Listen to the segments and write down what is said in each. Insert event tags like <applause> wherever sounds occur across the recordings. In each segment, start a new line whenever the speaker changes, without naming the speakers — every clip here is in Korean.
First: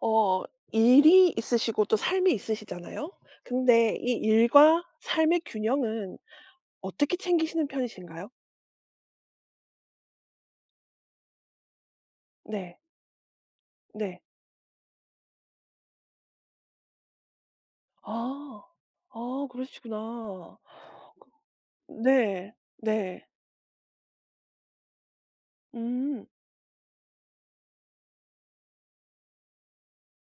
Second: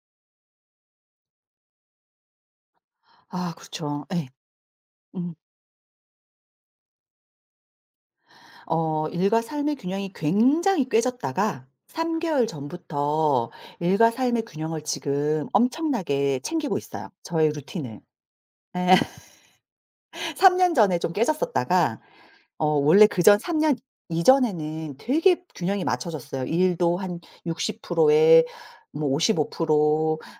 어 일이 있으시고 또 삶이 있으시잖아요.
아
근데
그렇죠.
이
예.
일과
음.
삶의 균형은 어떻게 챙기시는 편이신가요?
일과 삶의 균형이 굉장히 꿰졌다가 3 개월
네.
전부터 일과
네.
삶의 균형을 지금 엄청나게 챙기고 있어요, 저의 루틴을.
아.
예.
아
<laughs> 3
그러시구나.
년 전에 좀 깨졌었다가
네.
원래
네.
그전 3년 이전에는 되게 균형이
음.
맞춰졌어요. 일도 한 60%에 뭐 55%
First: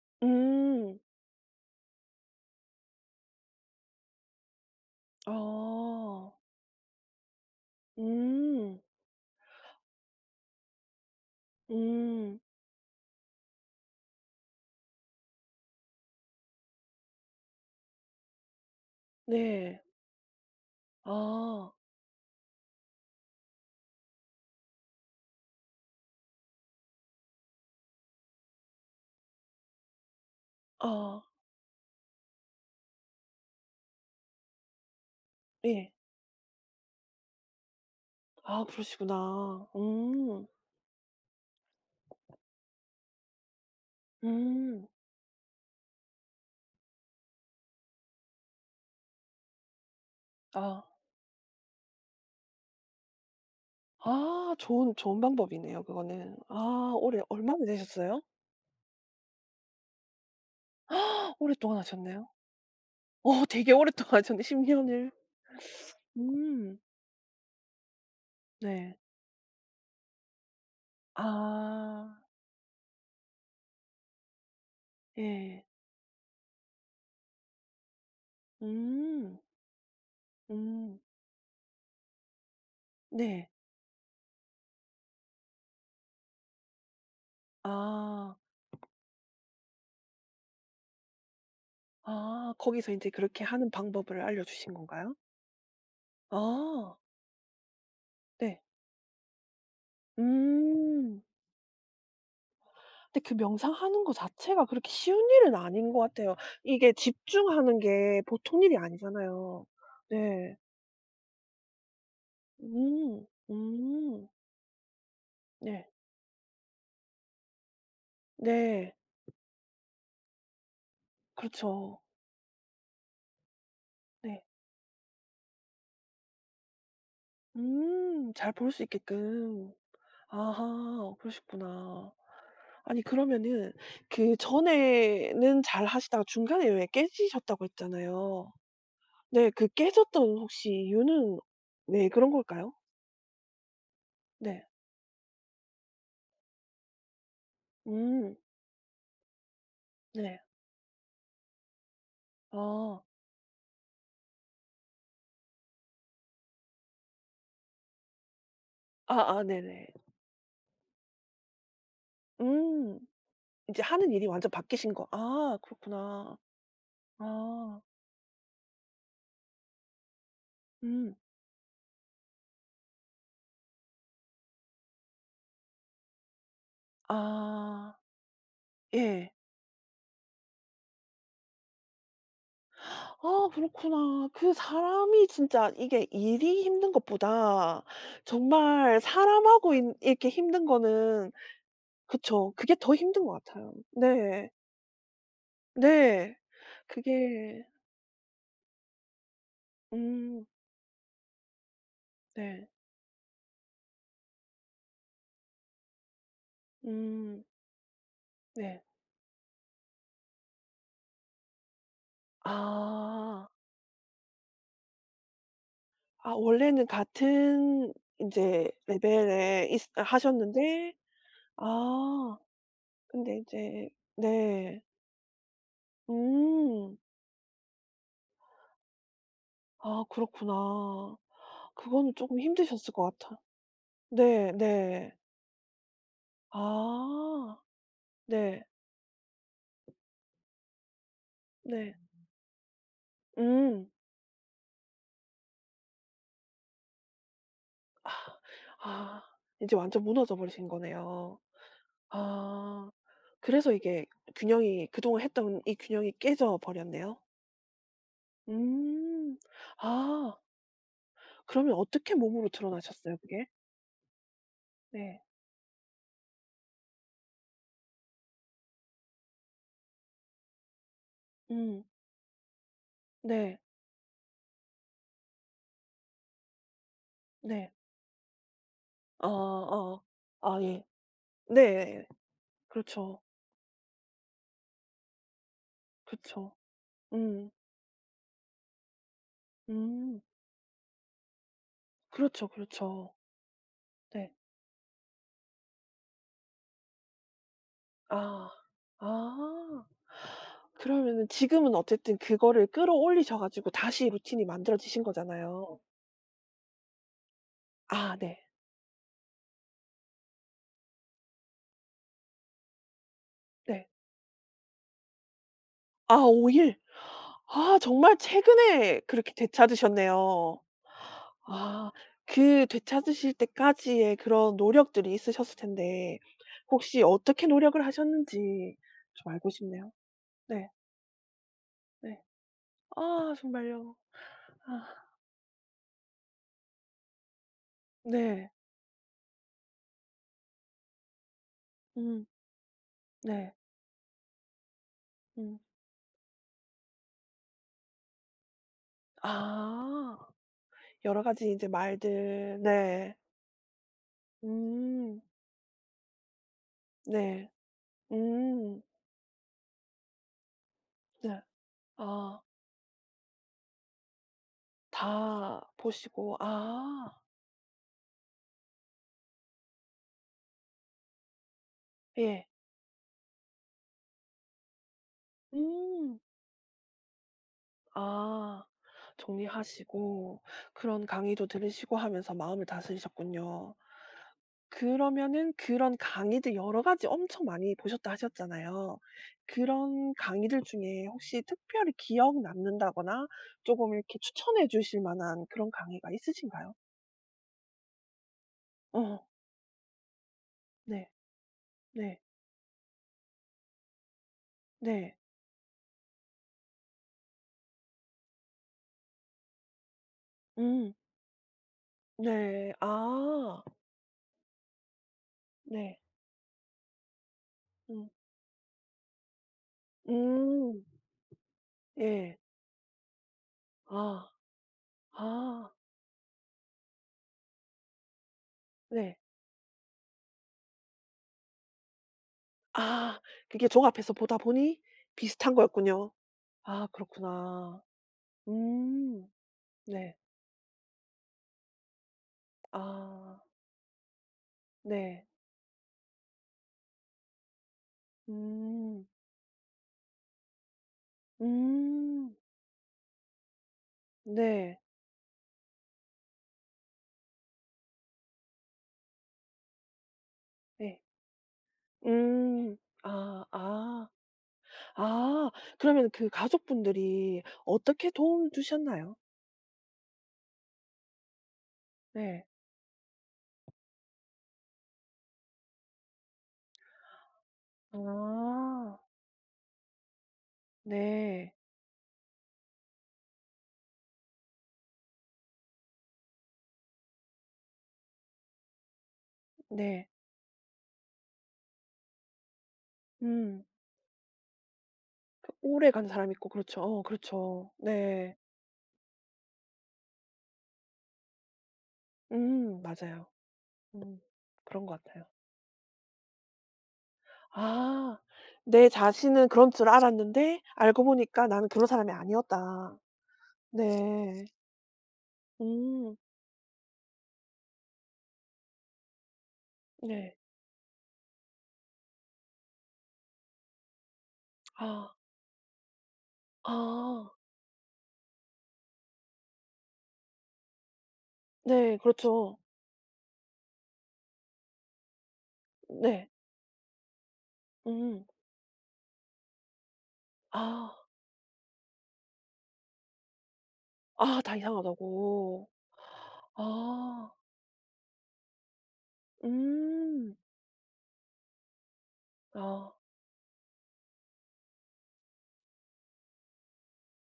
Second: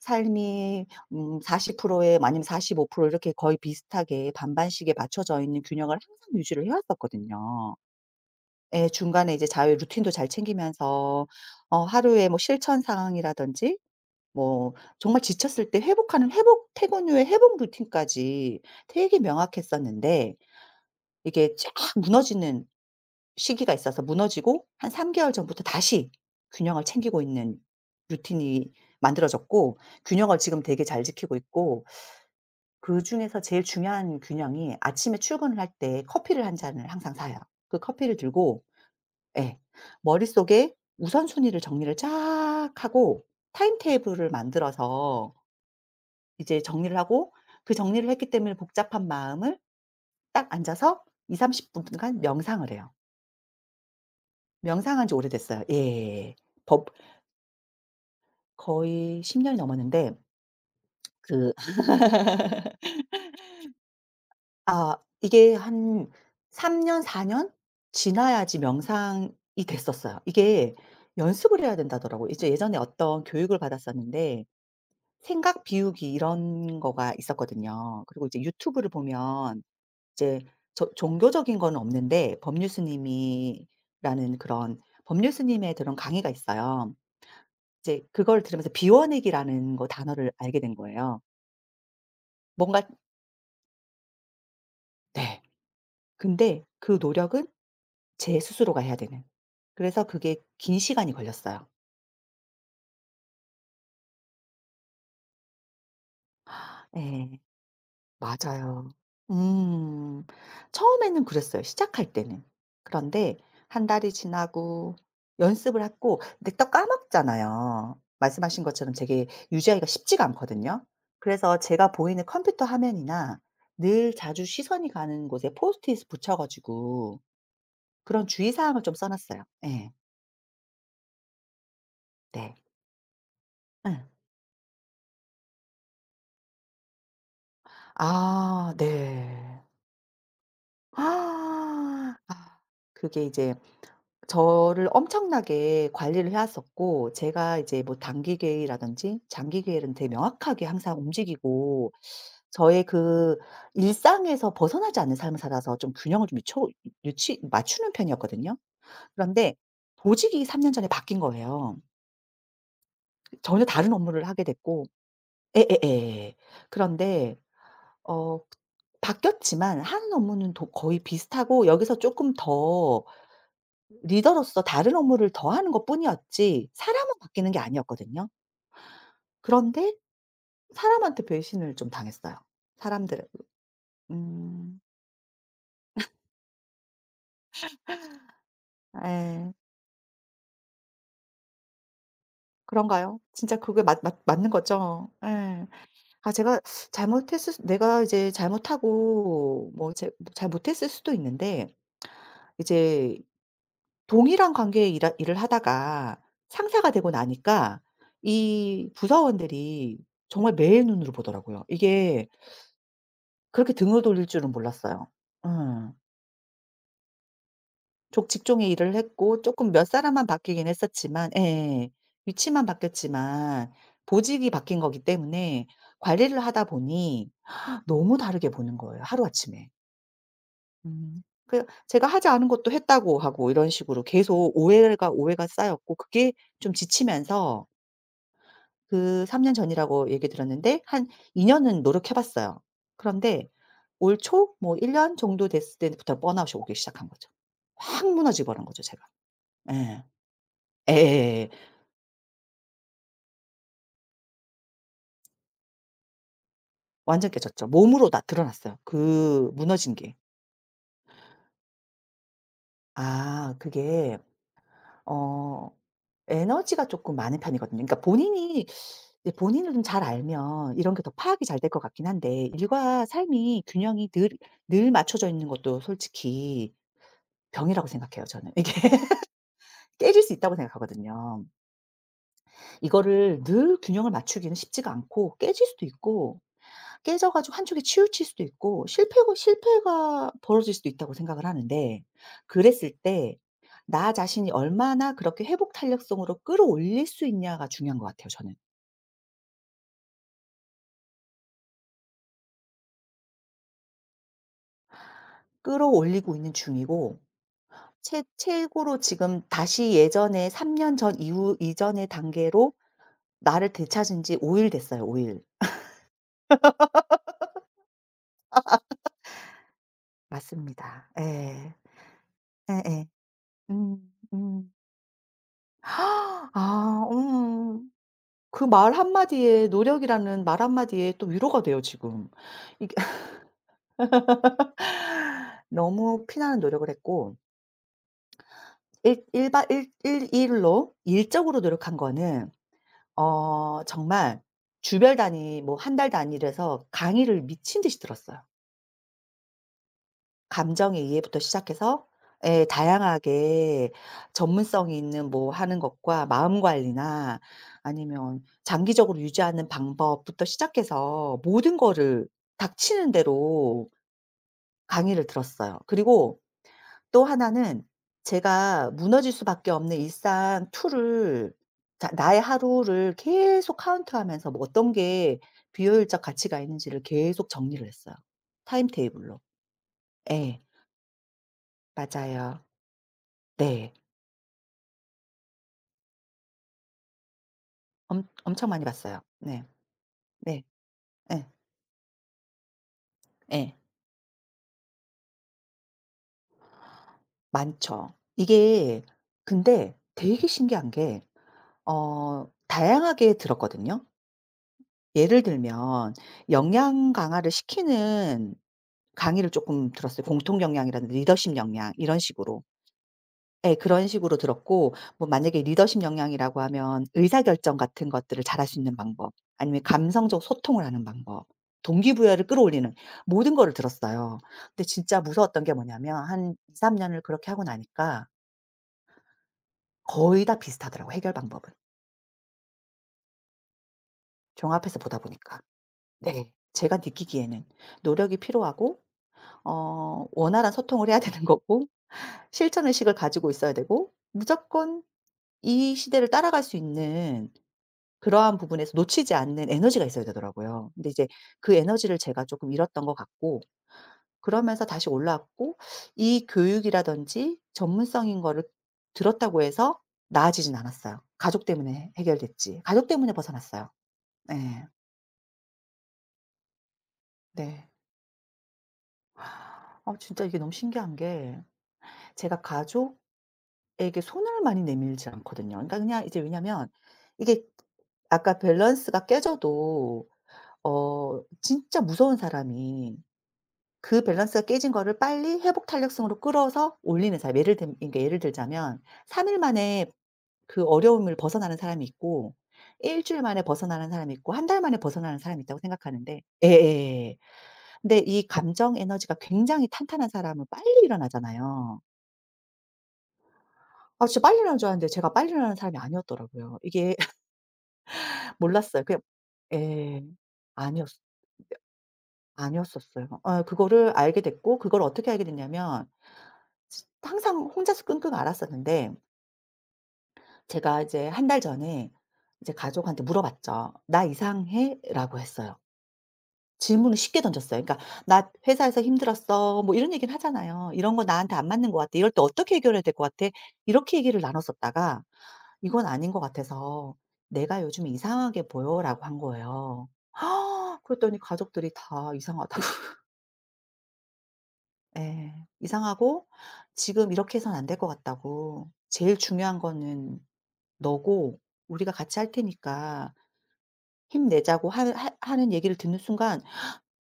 삶이
음.
40%에 아니면 45% 이렇게 거의 비슷하게 반반씩에
아.
맞춰져 있는 균형을 항상 유지를 해 왔었거든요.
음.
예. 중간에 이제 자유 루틴도 잘 챙기면서 하루에 뭐
음.
실천 사항이라든지 뭐 정말 지쳤을 때 회복하는 회복 퇴근 후에 회복 루틴까지 되게
네.
명확했었는데 이게
아.
쫙 무너지는 시기가 있어서 무너지고 한 3 개월 전부터 다시 균형을 챙기고 있는 루틴이 만들어졌고 균형을 지금 되게 잘
아.
지키고 있고 그중에서 제일 중요한 균형이 아침에 출근을 할
예.
때 커피를 한 잔을 항상 사요. 그 커피를
아
들고 예.
그러시구나. 음.
머릿속에 우선순위를 정리를 쫙 하고 타임테이블을
음.
만들어서 이제 정리를 하고 그 정리를 했기 때문에 복잡한 마음을 딱
아.
앉아서 2삼3 0 분간 명상을 해요.
아 좋은
명상한 지
좋은
오래됐어요.
방법이네요
예.
그거는.
법
아 올해 얼마나 되셨어요?
거의 10 년이 넘었는데 그
오랫동안 하셨네요. 어 되게 오랫동안 하셨네 십
아
년을.
이게 한
음.
3 년, 4년 지나야지
네.
명상이 됐었어요. 이게
아
연습을 해야 된다더라고요. 이제 예전에 어떤 교육을 받았었는데 생각
예.
비우기 이런 거가 있었거든요. 그리고 이제 유튜브를
음.
보면 이제 저
음.
종교적인 건 없는데 법률
네.
스님이라는 그런 법률 스님의 그런 강의가 있어요. 이제
아.
그걸 들으면서 비워내기라는 거 단어를 알게 된 거예요.
아
뭔가
거기서 인제 그렇게 하는 방법을 알려주신 건가요?
네. 근데
아
그 노력은 제
네.
스스로가 해야 되는. 그래서 그게 긴 시간이
음.
걸렸어요.
근데 그 명상하는 거 자체가 그렇게 쉬운 일은 아닌 것 같아요. 이게
예.
집중하는 게 보통 일이
맞아요.
아니잖아요.
음.
네.
처음에는 그랬어요, 시작할 때는.
음.
그런데 한 달이
음.
지나고 연습을
네.
했고 근데 또 까먹잖아요. 말씀하신
네.
것처럼 되게 유지하기가 쉽지가 않거든요. 그래서 제가
그렇죠.
보이는 컴퓨터 화면이나 늘
네.
자주 시선이 가는 곳에 포스트잇 붙여 가지고 그런
음. 잘
주의
볼 수
사항을 좀 써 놨어요.
있게끔.
네.
아하. 그러셨구나.
네.
아니 그러면은
응.
그 전에는 잘 하시다가 중간에 왜 깨지셨다고 했잖아요.
아
네.
네.
그 깨졌던 혹시 이유는 왜
아.
그런
아,
걸까요?
그게 이제
네.
저를 엄청나게 관리를 해 왔었고 제가 이제 뭐
음.
단기 계획이라든지 장기 계획은 되게
네.
명확하게 항상 움직이고 저의
아.
그 일상에서 벗어나지 않는 삶을 살아서 좀 균형을 좀 유초 유치 맞추는 편이었거든요.
아아
그런데
네네.
보직이 3년 전에 바뀐 거예요.
음.
전혀
이제
다른
하는 일이
업무를 하게
완전
됐고
바뀌신 거. 아
에에에에
그렇구나.
그런데
아.
어 바뀌었지만 하는 업무는 도 거의
음.
비슷하고 여기서 조금 더 리더로서 다른 업무를 더 하는 것뿐이었지 사람은 바뀌는 게
아.
아니었거든요.
예.
그런데 사람한테 배신을 좀 당했어요. 사람들은.
아 그렇구나. 그
음.
사람이 진짜 이게 일이 힘든 것보다 정말
예.
사람하고 인 이렇게 힘든 거는 그쵸. 그게 더
그런가요?
힘든 것
진짜
같아요.
그게 맞 맞
네.
맞는 거죠? 예. 아
네.
제가 잘못했을 수
그게.
내가 이제 잘못하고 뭐 제
음.
잘 못했을 수도 있는데
네.
이제 동일한 관계의 일하 일을 하다가 상사가 되고
음.
나니까
네.
이 부서원들이 정말 매의 눈으로 보더라고요. 이게
아.
그렇게 등을 돌릴 줄은 몰랐어요. 음.
아 원래는 같은 이
족 직종의
제
일을 했고
레벨에
쪼끔
있
몇 사람만 바뀌긴
하셨는데
했었지만 예.
아
위치만
근데
바뀌었지만
이제
보직이 바뀐
네.
거기 때문에 관리를 하다
음.
보니 너무 다르게 보는 거예요 하루아침에.
아 그렇구나.
음. 그 제가
그거는 조
하지
금
않은 것도
힘드셨을 것
했다고
같아.
하고 이런 식으로
네
계속 오해가,
네.
오해가 쌓였고 그게 좀
아
지치면서
네.
그 3년 전이라고 얘기 들었는데 한 2 년은
네.
노력해 봤어요. 그런데
음.
올 초 뭐 1 년 정도 됐을 때부터 번아웃이 오기 시작한 거죠. 확 무너져 버린 거죠 제가.
아 이제 완전
예.
무너져 버리신 거네요.
예예예예.
아 그래서 이게 균형이 그동안 했던 이 균형이 깨져 버렸네요.
완전 깨졌죠. 몸으로 다 드러났어요.
음.
그 무너진 게.
아 그러면 어떻게 몸으로 드러나셨어요 그게?
아 그게
네.
어 에너지가 쪼끔 많은 편이거든요. 그러니까 본인이 이제 본인을 좀 잘 알면 이런 게 더 파악이 잘 될 것
음.
같긴 한데 일과
네.
삶이 균형이 늘 맞춰져 있는 것도 솔직히
네.
병이라고 생각해요 저는. 이게
아 아,
깨질 수 있다고
아 예.
생각하거든요.
네. 그렇죠.
이거를 늘 균형을 맞추기는 쉽지가 않고 깨질 수도
그렇
있고
죠
깨져
음.
가지고 한쪽에 치우칠 수도 있고 실패고
음.
실패가 벌어질 수도 있다고 생각을 하는데
그렇죠,
그랬을
그렇죠.
때 나
네.
자신이 얼마나 그렇게 회복 탄력성으로 끌어올릴 수 있냐가 중요한 것 같아요
아.
저는.
아. 그러면은 지금은 어쨌든 그거를 끌어올리셔 가지고 다시 루틴이 만들어지신 거잖아요.
끌어올리고 있는 중이고
아
최
네.
최고로 지금 다시 예전에 3년 전 이후 이전의 단계로 나를
네.
되찾은 지 5일 됐어요 5 일.
아 5 일. 아 정말 최근에 그렇게 되찾으셨네요.
맞습니다. 예.
아 그
예예.
되찾으실
음.
때까지의 그런
음.
노력들이 있으셨을 텐데 혹시
아
어떻게 노력을
그
하셨는지
말
좀 알고
한마디에
싶네요.
노력이라는 말
네.
한마디에 또 위로가 돼요
네.
지금. 이게
아 정말요. 아
<laughs> 너무 피나는 노력을 했고
네.
일 일바 일 일 일로 일적으로 노력한
음.
거는
네.
정말 주별
음.
단위 뭐 한 달 단위로 해서 강의를 미친 듯이 들었어요.
아.
감정의
여러
이해부터
가지 이제
시작해서
말들
예
네.
다양하게 전문성이
음.
있는 뭐 하는 것과 마음 관리나
네.
아니면
음.
장기적으로 유지하는 방법부터 시작해서
네.
모든 거를
아
닥치는 대로 강의를
다
들었어요.
보시고
그리고
아
또 하나는 제가 무너질 수밖에 없는 일상 툴을 자 나의
예.
하루를 계속 카운트하면서 뭐 어떤 게
음.
비효율적 가치가 있는지를 계속 정리를 했어요
아
타임테이블로.
정리하시고
예.
그런 강의도 들으시고 하면서
맞아요.
마음을 다스리셨군요.
네.
그러면은 그런 강의들 여러 가지 엄청 많이 보셨다
엄 엄청 많이
하셨잖아요.
봤어요. 네.
그런 강의들
네.
중에 혹시
예.
특별히 기억 남는다거나
예.
쪼금 이렇게 추천해 주실 만한 그런 강의가 있으신가요?
많죠. 이게
어.
근데 되게 신기한
네.
게
네.
다양하게 들었거든요.
네.
예를 들면 역량 강화를 시키는 강의를 쪼끔 들었어요. 공통
음.
역량이라든지 리더십 역량 이런 식으로.
네. 아.
예. 그런 식으로 들었고 뭐 만약에
네.
리더십 역량이라고 하면 의사결정
음.
같은 것들을 잘할 수 있는 방법 아니면 감성적
음.
소통을 하는 방법
예.
동기부여를 끌어올리는 모든 거를
아.
들었어요. 근데 진짜 무서웠던
아.
게 뭐냐면 한 2~3 년을 그렇게 하고 나니까
네.
거의 다 비슷하더라고요, 해결 방법은.
아. 그게 종합해서 보다 보니
종합해서 보다
비슷한
보니까.
거였군요.
네.
아
제가 느끼기에는
그렇구나.
노력이 필요하고
음. 네.
원활한 소통을 해야 되는 거고 실천 의식을
아.
가지고 있어야 되고 무조건
네.
이 시대를 따라갈 수 있는 그러한 부분에서
음.
놓치지 않는 에너지가 있어야 되더라고요. 근데 이제 그 에너지를
음.
제가 조금 잃었던 것 같고
네.
그러면서 다시 올라왔고 이 교육이라든지 전문성인 거를 들었다고 해서 나아지진
예.
않았어요. 가족 때문에
음.
해결됐지. 가족 때문에
아.
벗어났어요.
아.
네.
아. 그러면 그 가족분들이
네.
어떻게 도움을 주셨나요?
아 진짜 이게 너무 신기한 게
네.
제가 가족에게 손을 많이 내밀지 않거든요. 그러니까 그냥 이제 왜냐면 이게 아까
아.
밸런스가 깨져도
네.
진짜 무서운 사람이 그 밸런스가 깨진 거를 빨리 회복 탄력성으로 끌어서 올리는 사람. 예를 들 그러니까 예를 들자면 3일 만에
네.
그 어려움을 벗어나는 사람이 있고 1 주일 만에
음.
벗어나는 사람이 있고 한 달 만에 벗어나는 사람이 있다고
오래 간 사람이
생각하는데
있고 그렇죠. 어
예예예.
그렇죠.
근데
네.
이 감정 에너지가 굉장히 탄탄한 사람은 빨리 일어나잖아요.
맞아요. 음.
아 진짜 빨리 일어나는
그런
줄
것
알았는데
같아요.
제가 빨리 일어나는 사람이 아니었더라고요. 이게 <laughs>
아 내
몰랐어요. 그냥
자신은 그런 줄
예.
알았는데
아니
알고
었
보니까 나는 그런 사람이 아니었다.
아니었었어요. 그거를 알게
네.
됐고 그걸 어떻게 알게 됐냐면
음.
항상 혼자서 끙끙 앓았었는데
네.
제가 이제 한 달 전에 이제 가족한테 물어봤죠. "나
아.
이상해?"라고 했어요. 질문을
아
쉽게 던졌어요. 그러니까 "나 회사에서 힘들었어." 뭐 이런 얘기는 하잖아요. "이런 거 나한테 안 맞는
네
것 같아. 이럴 때
그렇죠.
어떻게 해결해야 될 것 같아?" 이렇게 얘기를 나눴었다가 "이건
네.
아닌 것 같아서 내가 요즘
음.
이상하게 보여."라고 한 거예요.
아.
<laughs> 그랬더니 가족들이 다 이상하다고 <laughs>
아 다
예.
이상하다고.
이상하고
아.
"지금 이렇게 해서는 안 될 것 같다."고 "제일 중요한
음.
거는 너고 우리가 같이 할
아
테니까 힘내자고 하 하 하는 얘기를 듣는 순간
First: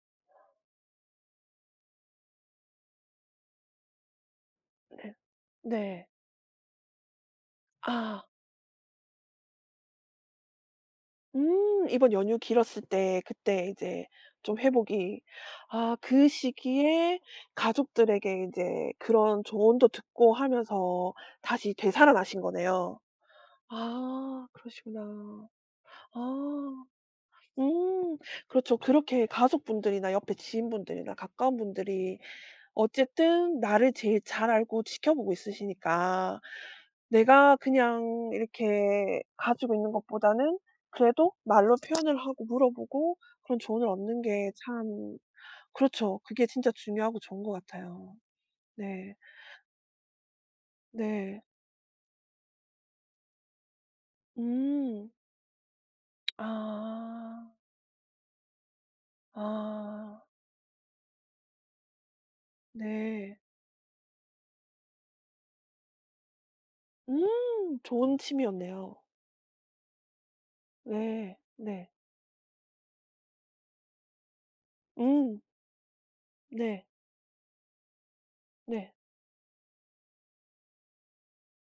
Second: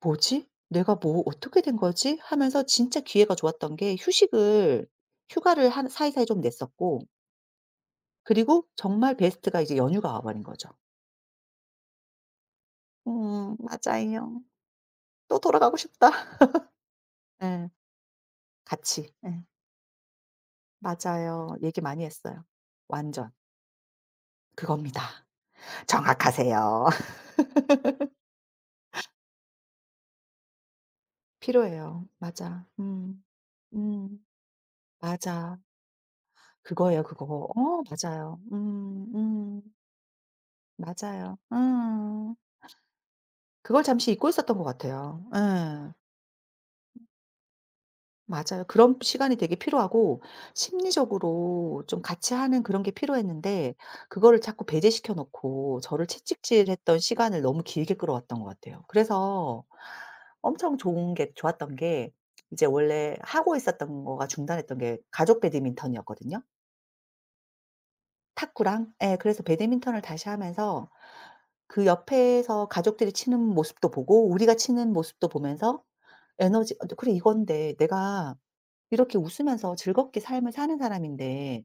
'뭐지? 내가 뭐 어떻게 된 거지?' 하면서 진짜 기회가 좋았던 게 휴식을
네.
휴가를 한
네.
사이사이 좀 냈었고
아.
그리고 정말 베스트가 이제 연휴가 와 버린 거죠.
이번 연휴 길었을 때 그때 이제
맞아요.
좀 회복이
또 돌아가고
아
싶다.
그
<laughs>
시기에
예.
가족들에게 이제
같이. 예.
그런 조언도 듣고 하면서
맞아요.
다시
얘기 많이
되살아나신
했어요.
거네요.
완전
아
그겁니다.
그러시구나.
<laughs>
아.
정확하세요. <laughs>
음. 그렇죠. 그렇게 가족분들이나 옆에 지인분들이나 가까운
필요해요.
분들이
맞아. 음.
어쨌든 나를 제일
음.
잘 알고 지켜보고
맞아.
있으시니까
그거예요, 그거.
내가
어
그냥
맞아요. 음.
이렇게
음.
가지고 있는 것보다는 그래도
맞아요.
말로 표현을
음.
하고 물어보고 그런
그걸
조언을
잠시
얻는
잊고
게
있었던 것
참
같아요. 예.
그렇죠. 그게 진짜 중요하고 좋은 것 같아요.
맞아요. 그런
네.
시간이 되게 필요하고
네.
심리적으로 좀 같이 하는 그런 게 필요했는데 그거를 자꾸
음.
배제시켜 놓고 저를 채찍질했던 시간을
아.
너무 길게 끌어왔던 것 같아요. 그래서
아.
엄청 좋은 게 좋았던 게 이제 원래
네.
하고 있었던 거가 중단했던 게 가족 배드민턴이었거든요.
음. 좋은
탁구랑
취미였네요.
예 그래서 배드민턴을 다시 하면서
네.
그
네.
옆에서 가족들이 치는 모습도 보고 우리가 치는 모습도
음.
보면서 에너지
네.
어 그래 이건데 '내가
네.
이렇게 웃으면서 즐겁게 삶을 사는 사람인데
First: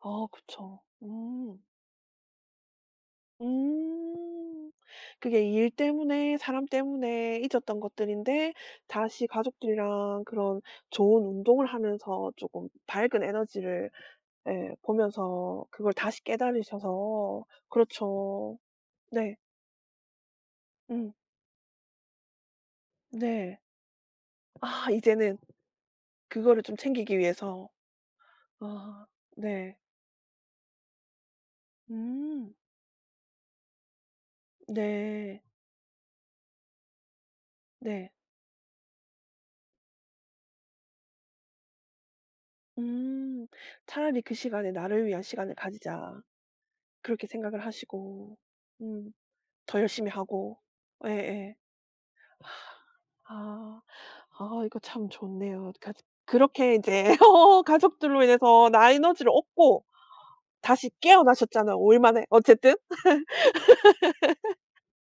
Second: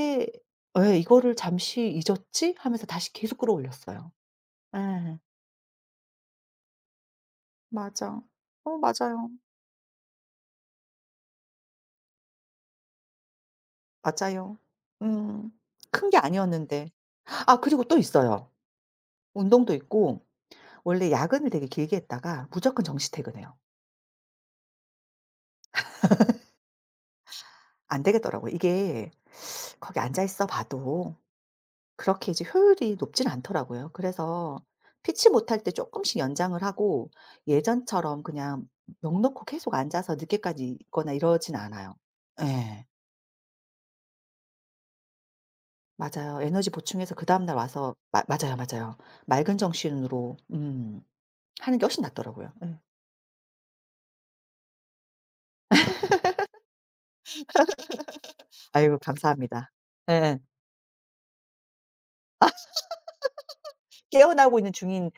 아 그쵸.
예 이거를
음.
잠시 잊었지?' 하면서 다시 계속 끌어올렸어요.
음.
예.
그게 일 때문에 사람 때문에 잊었던
맞아.
것들인데
어
다시
맞아요.
가족들이랑 그런 좋은 운동을 하면서 조금 밝은 에너지를
맞아요.
예
음.
보면서 그걸
큰 게
다시
아니었는데.
깨달으셔서
아 그리고 또 있어요.
그렇죠. 네.
운동도 있고 원래
음.
야근을 되게 길게 했다가 무조건 정시 퇴근해요.
네. 아 이제는 그거를 좀 챙기기 위해서.
안 되겠더라고요.
아
이게
네.
거기 앉아 있어 봐도 그렇게 이제
음.
효율이 높진 않더라고요. 그래서 피치
네.
못할 때 조금씩 연장을 하고
네.
예전처럼 그냥 넋 놓고 계속 앉아서 늦게까지 있거나 이러진 않아요. 예.
음. 차라리 '그 시간에 나를 위한 시간을 가지자.'
맞아요. 에너지 보충해서
그렇게
그다음 날
생각을
와서 마
하시고.
맞아요, 맞아요.
음.
맑은
더 열심히
정신으로
하고. 예예.
하는 게 훨씬 낫더라고요. 예.
아. 아 이거 참 좋네요. 가 그렇게 이제 <laughs> 어 가족들로 인해서 나
아이고
에너지를
감사합니다.
얻고
예예.
다시 깨어나셨잖아요, 5일 만에 어쨌든.
깨어나고 있는 중인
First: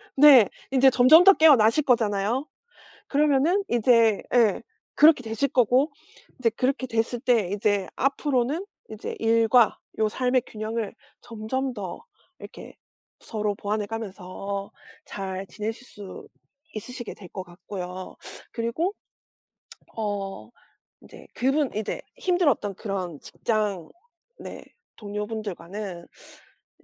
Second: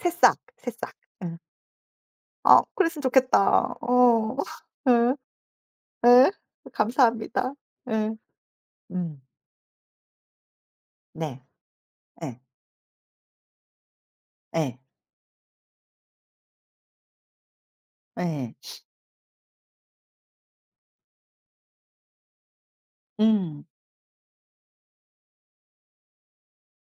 새싹,
네. 인제
새싹.
점점 더
예.
깨어나실 거잖아요.
아 그랬으면
그러면은
좋겠다.
이제
어.
예
<laughs> 예.
그렇게 되실 거고
예.
이제 그렇게 됐을 때
감사합니다.
이제
예.
앞으로는 이제
음.
일과 요 삶의 균형을
네.
점점 더
예.
이렇게 서로 보완해 가면서
예.
잘 지내실 수 있으시게 될 것 같고요.
예.
그리고 어 이제 그분 이제 힘들었던 그런
음.
직장 네 동료분들과는 이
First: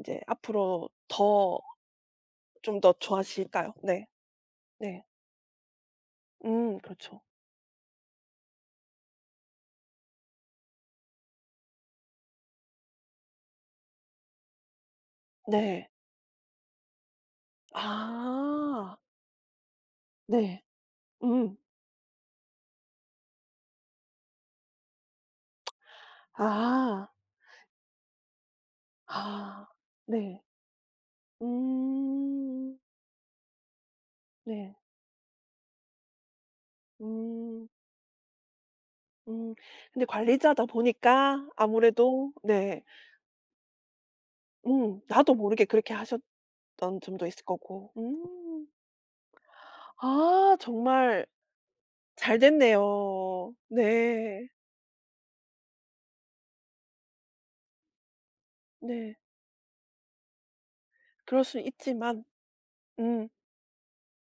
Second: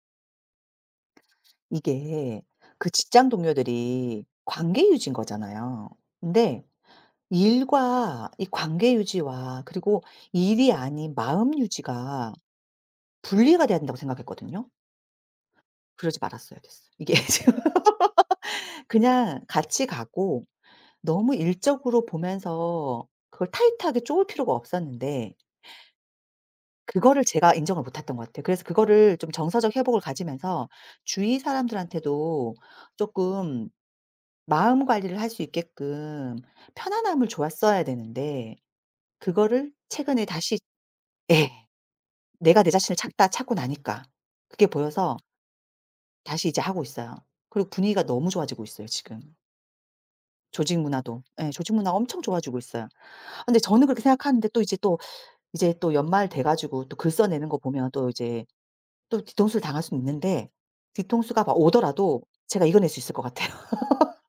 제 앞으로 더
이게
좀 더
그
좋아하
직장
실까요 네.
동료들이 관계
네.
유지인 거잖아요. 근데
그렇죠.
일과 이 관계 유지와 그리고 일이 아닌 마음 유지가 분리가 돼야 된다고 생각했거든요.
네.
그러지 말았어야 됐어요. 이게 <laughs> 지금
아
그냥 같이 가고
네.
너무
음.
일적으로 보면서 그걸 타이트하게 쪼을 필요가 없었는데
아.
그거를 제가 인정을 못 했던 것 같아요. 그래서 그거를 좀
아
정서적 회복을
네.
가지면서 주위 사람들한테도
음.
조금
네.
마음 관리를 할 수 있게끔 편안함을
음.
줬어야 되는데
음.
그거를
근데
최근에 다시
관리자다
<laughs>
보니까
예.
아무래도
내가 내
네.
자신을 찾다 찾고 나니까 그게 보여서
나도 모르게 그렇게
다시 이제 하고
하셨던
있어요.
점도 있을
그리고
거고.
분위기가 너무 좋아지고
음.
있어요 지금.
아
조직 문화도.
정말.
예. 조직 문화가 엄청
잘
좋아지고 있어요.
됐네요.
근데 저는 그렇게
네.
생각하는데 또 이제 또 이제 또 연말 돼 가지고 또 글 써내는 거 보면 또 이제
네.
또 뒤통수를 당할 수는 있는데
그럴
뒤통수가 막
수
오더라도
있지만
제가 이겨낼 수 있을 것
음.
같아요. <laughs>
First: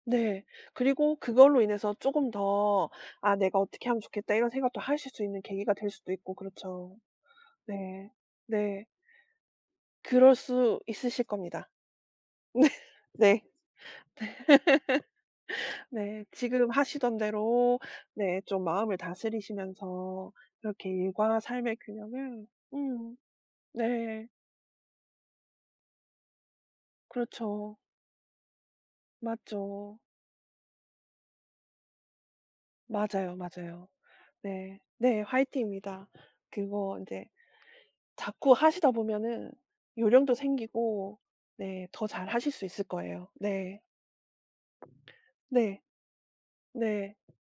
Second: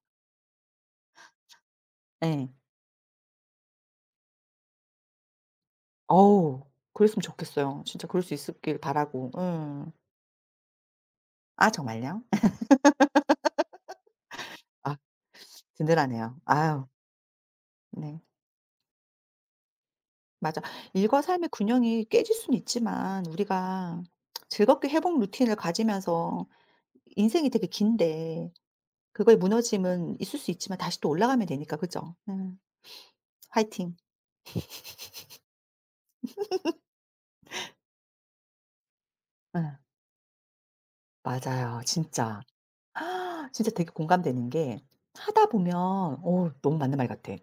네. 그리고 그걸로 인해서 쪼금
예.
더 '아 내가 어떻게 하면 좋겠다.' 이런 생각도 하실 수 있는 계기가 될 수도 있고
어우
그렇죠.
그랬으면 좋겠어요. 진짜
네.
그럴 수 있었길
네.
바라고. 음.
그럴 수 있으실 겁니다.
아 정말요? <laughs>
<laughs> 네. 네.
아
네.
든든하네요.
지금
아유
하시던 대로
네.
네 좀 마음을 다스리시면서
맞아.
이렇게
일과
일과
삶의
삶의
균형이 깨질
균형을
수는
음.
있지만 우리가
네.
즐겁게 회복 루틴을 가지면서 인생이 되게
그렇죠.
긴데 그거의
맞죠.
무너짐은 있을 수 있지만 다시 또 올라가면 되니까. 그죠? 음.
맞아요, 맞아요.
화이팅.
네. 네 화이팅입니다. 그거 인제 자꾸 하시다 보면은
예.
요령도 생기고
맞아요.
네 더
진짜.
잘하실 수 있을 거예요.
아, 진짜
네.
되게 공감되는 게 하다 보면
네.
너무 맞는 말
네.
같아.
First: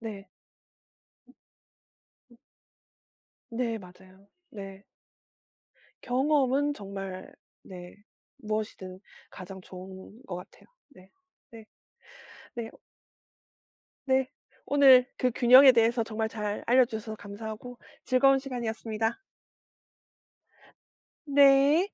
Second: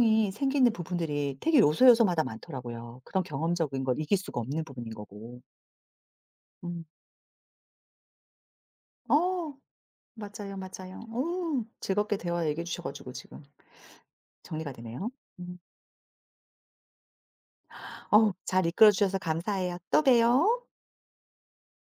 네.
생기는 부분들이 되게 요소 요소마다 많더라고요. 그런
네
경험적인 걸 이길
맞아요.
수가 없는
네.
부분인 거고.
경험은
음.
정말 네 무엇이든
어
가장 좋은 것
맞아요,
같아요.
맞아요.
네. 네.
오 즐겁게 대화 얘기해
네.
주셔 가지고 지금
네.
정리가
오늘
되네요.
그
음.
균형에 대해서 정말 잘 알려 주셔서 감사하고
어우
즐거운
잘 이끌어 주셔서
시간이었습니다.
감사해요. 또 봬요.
네.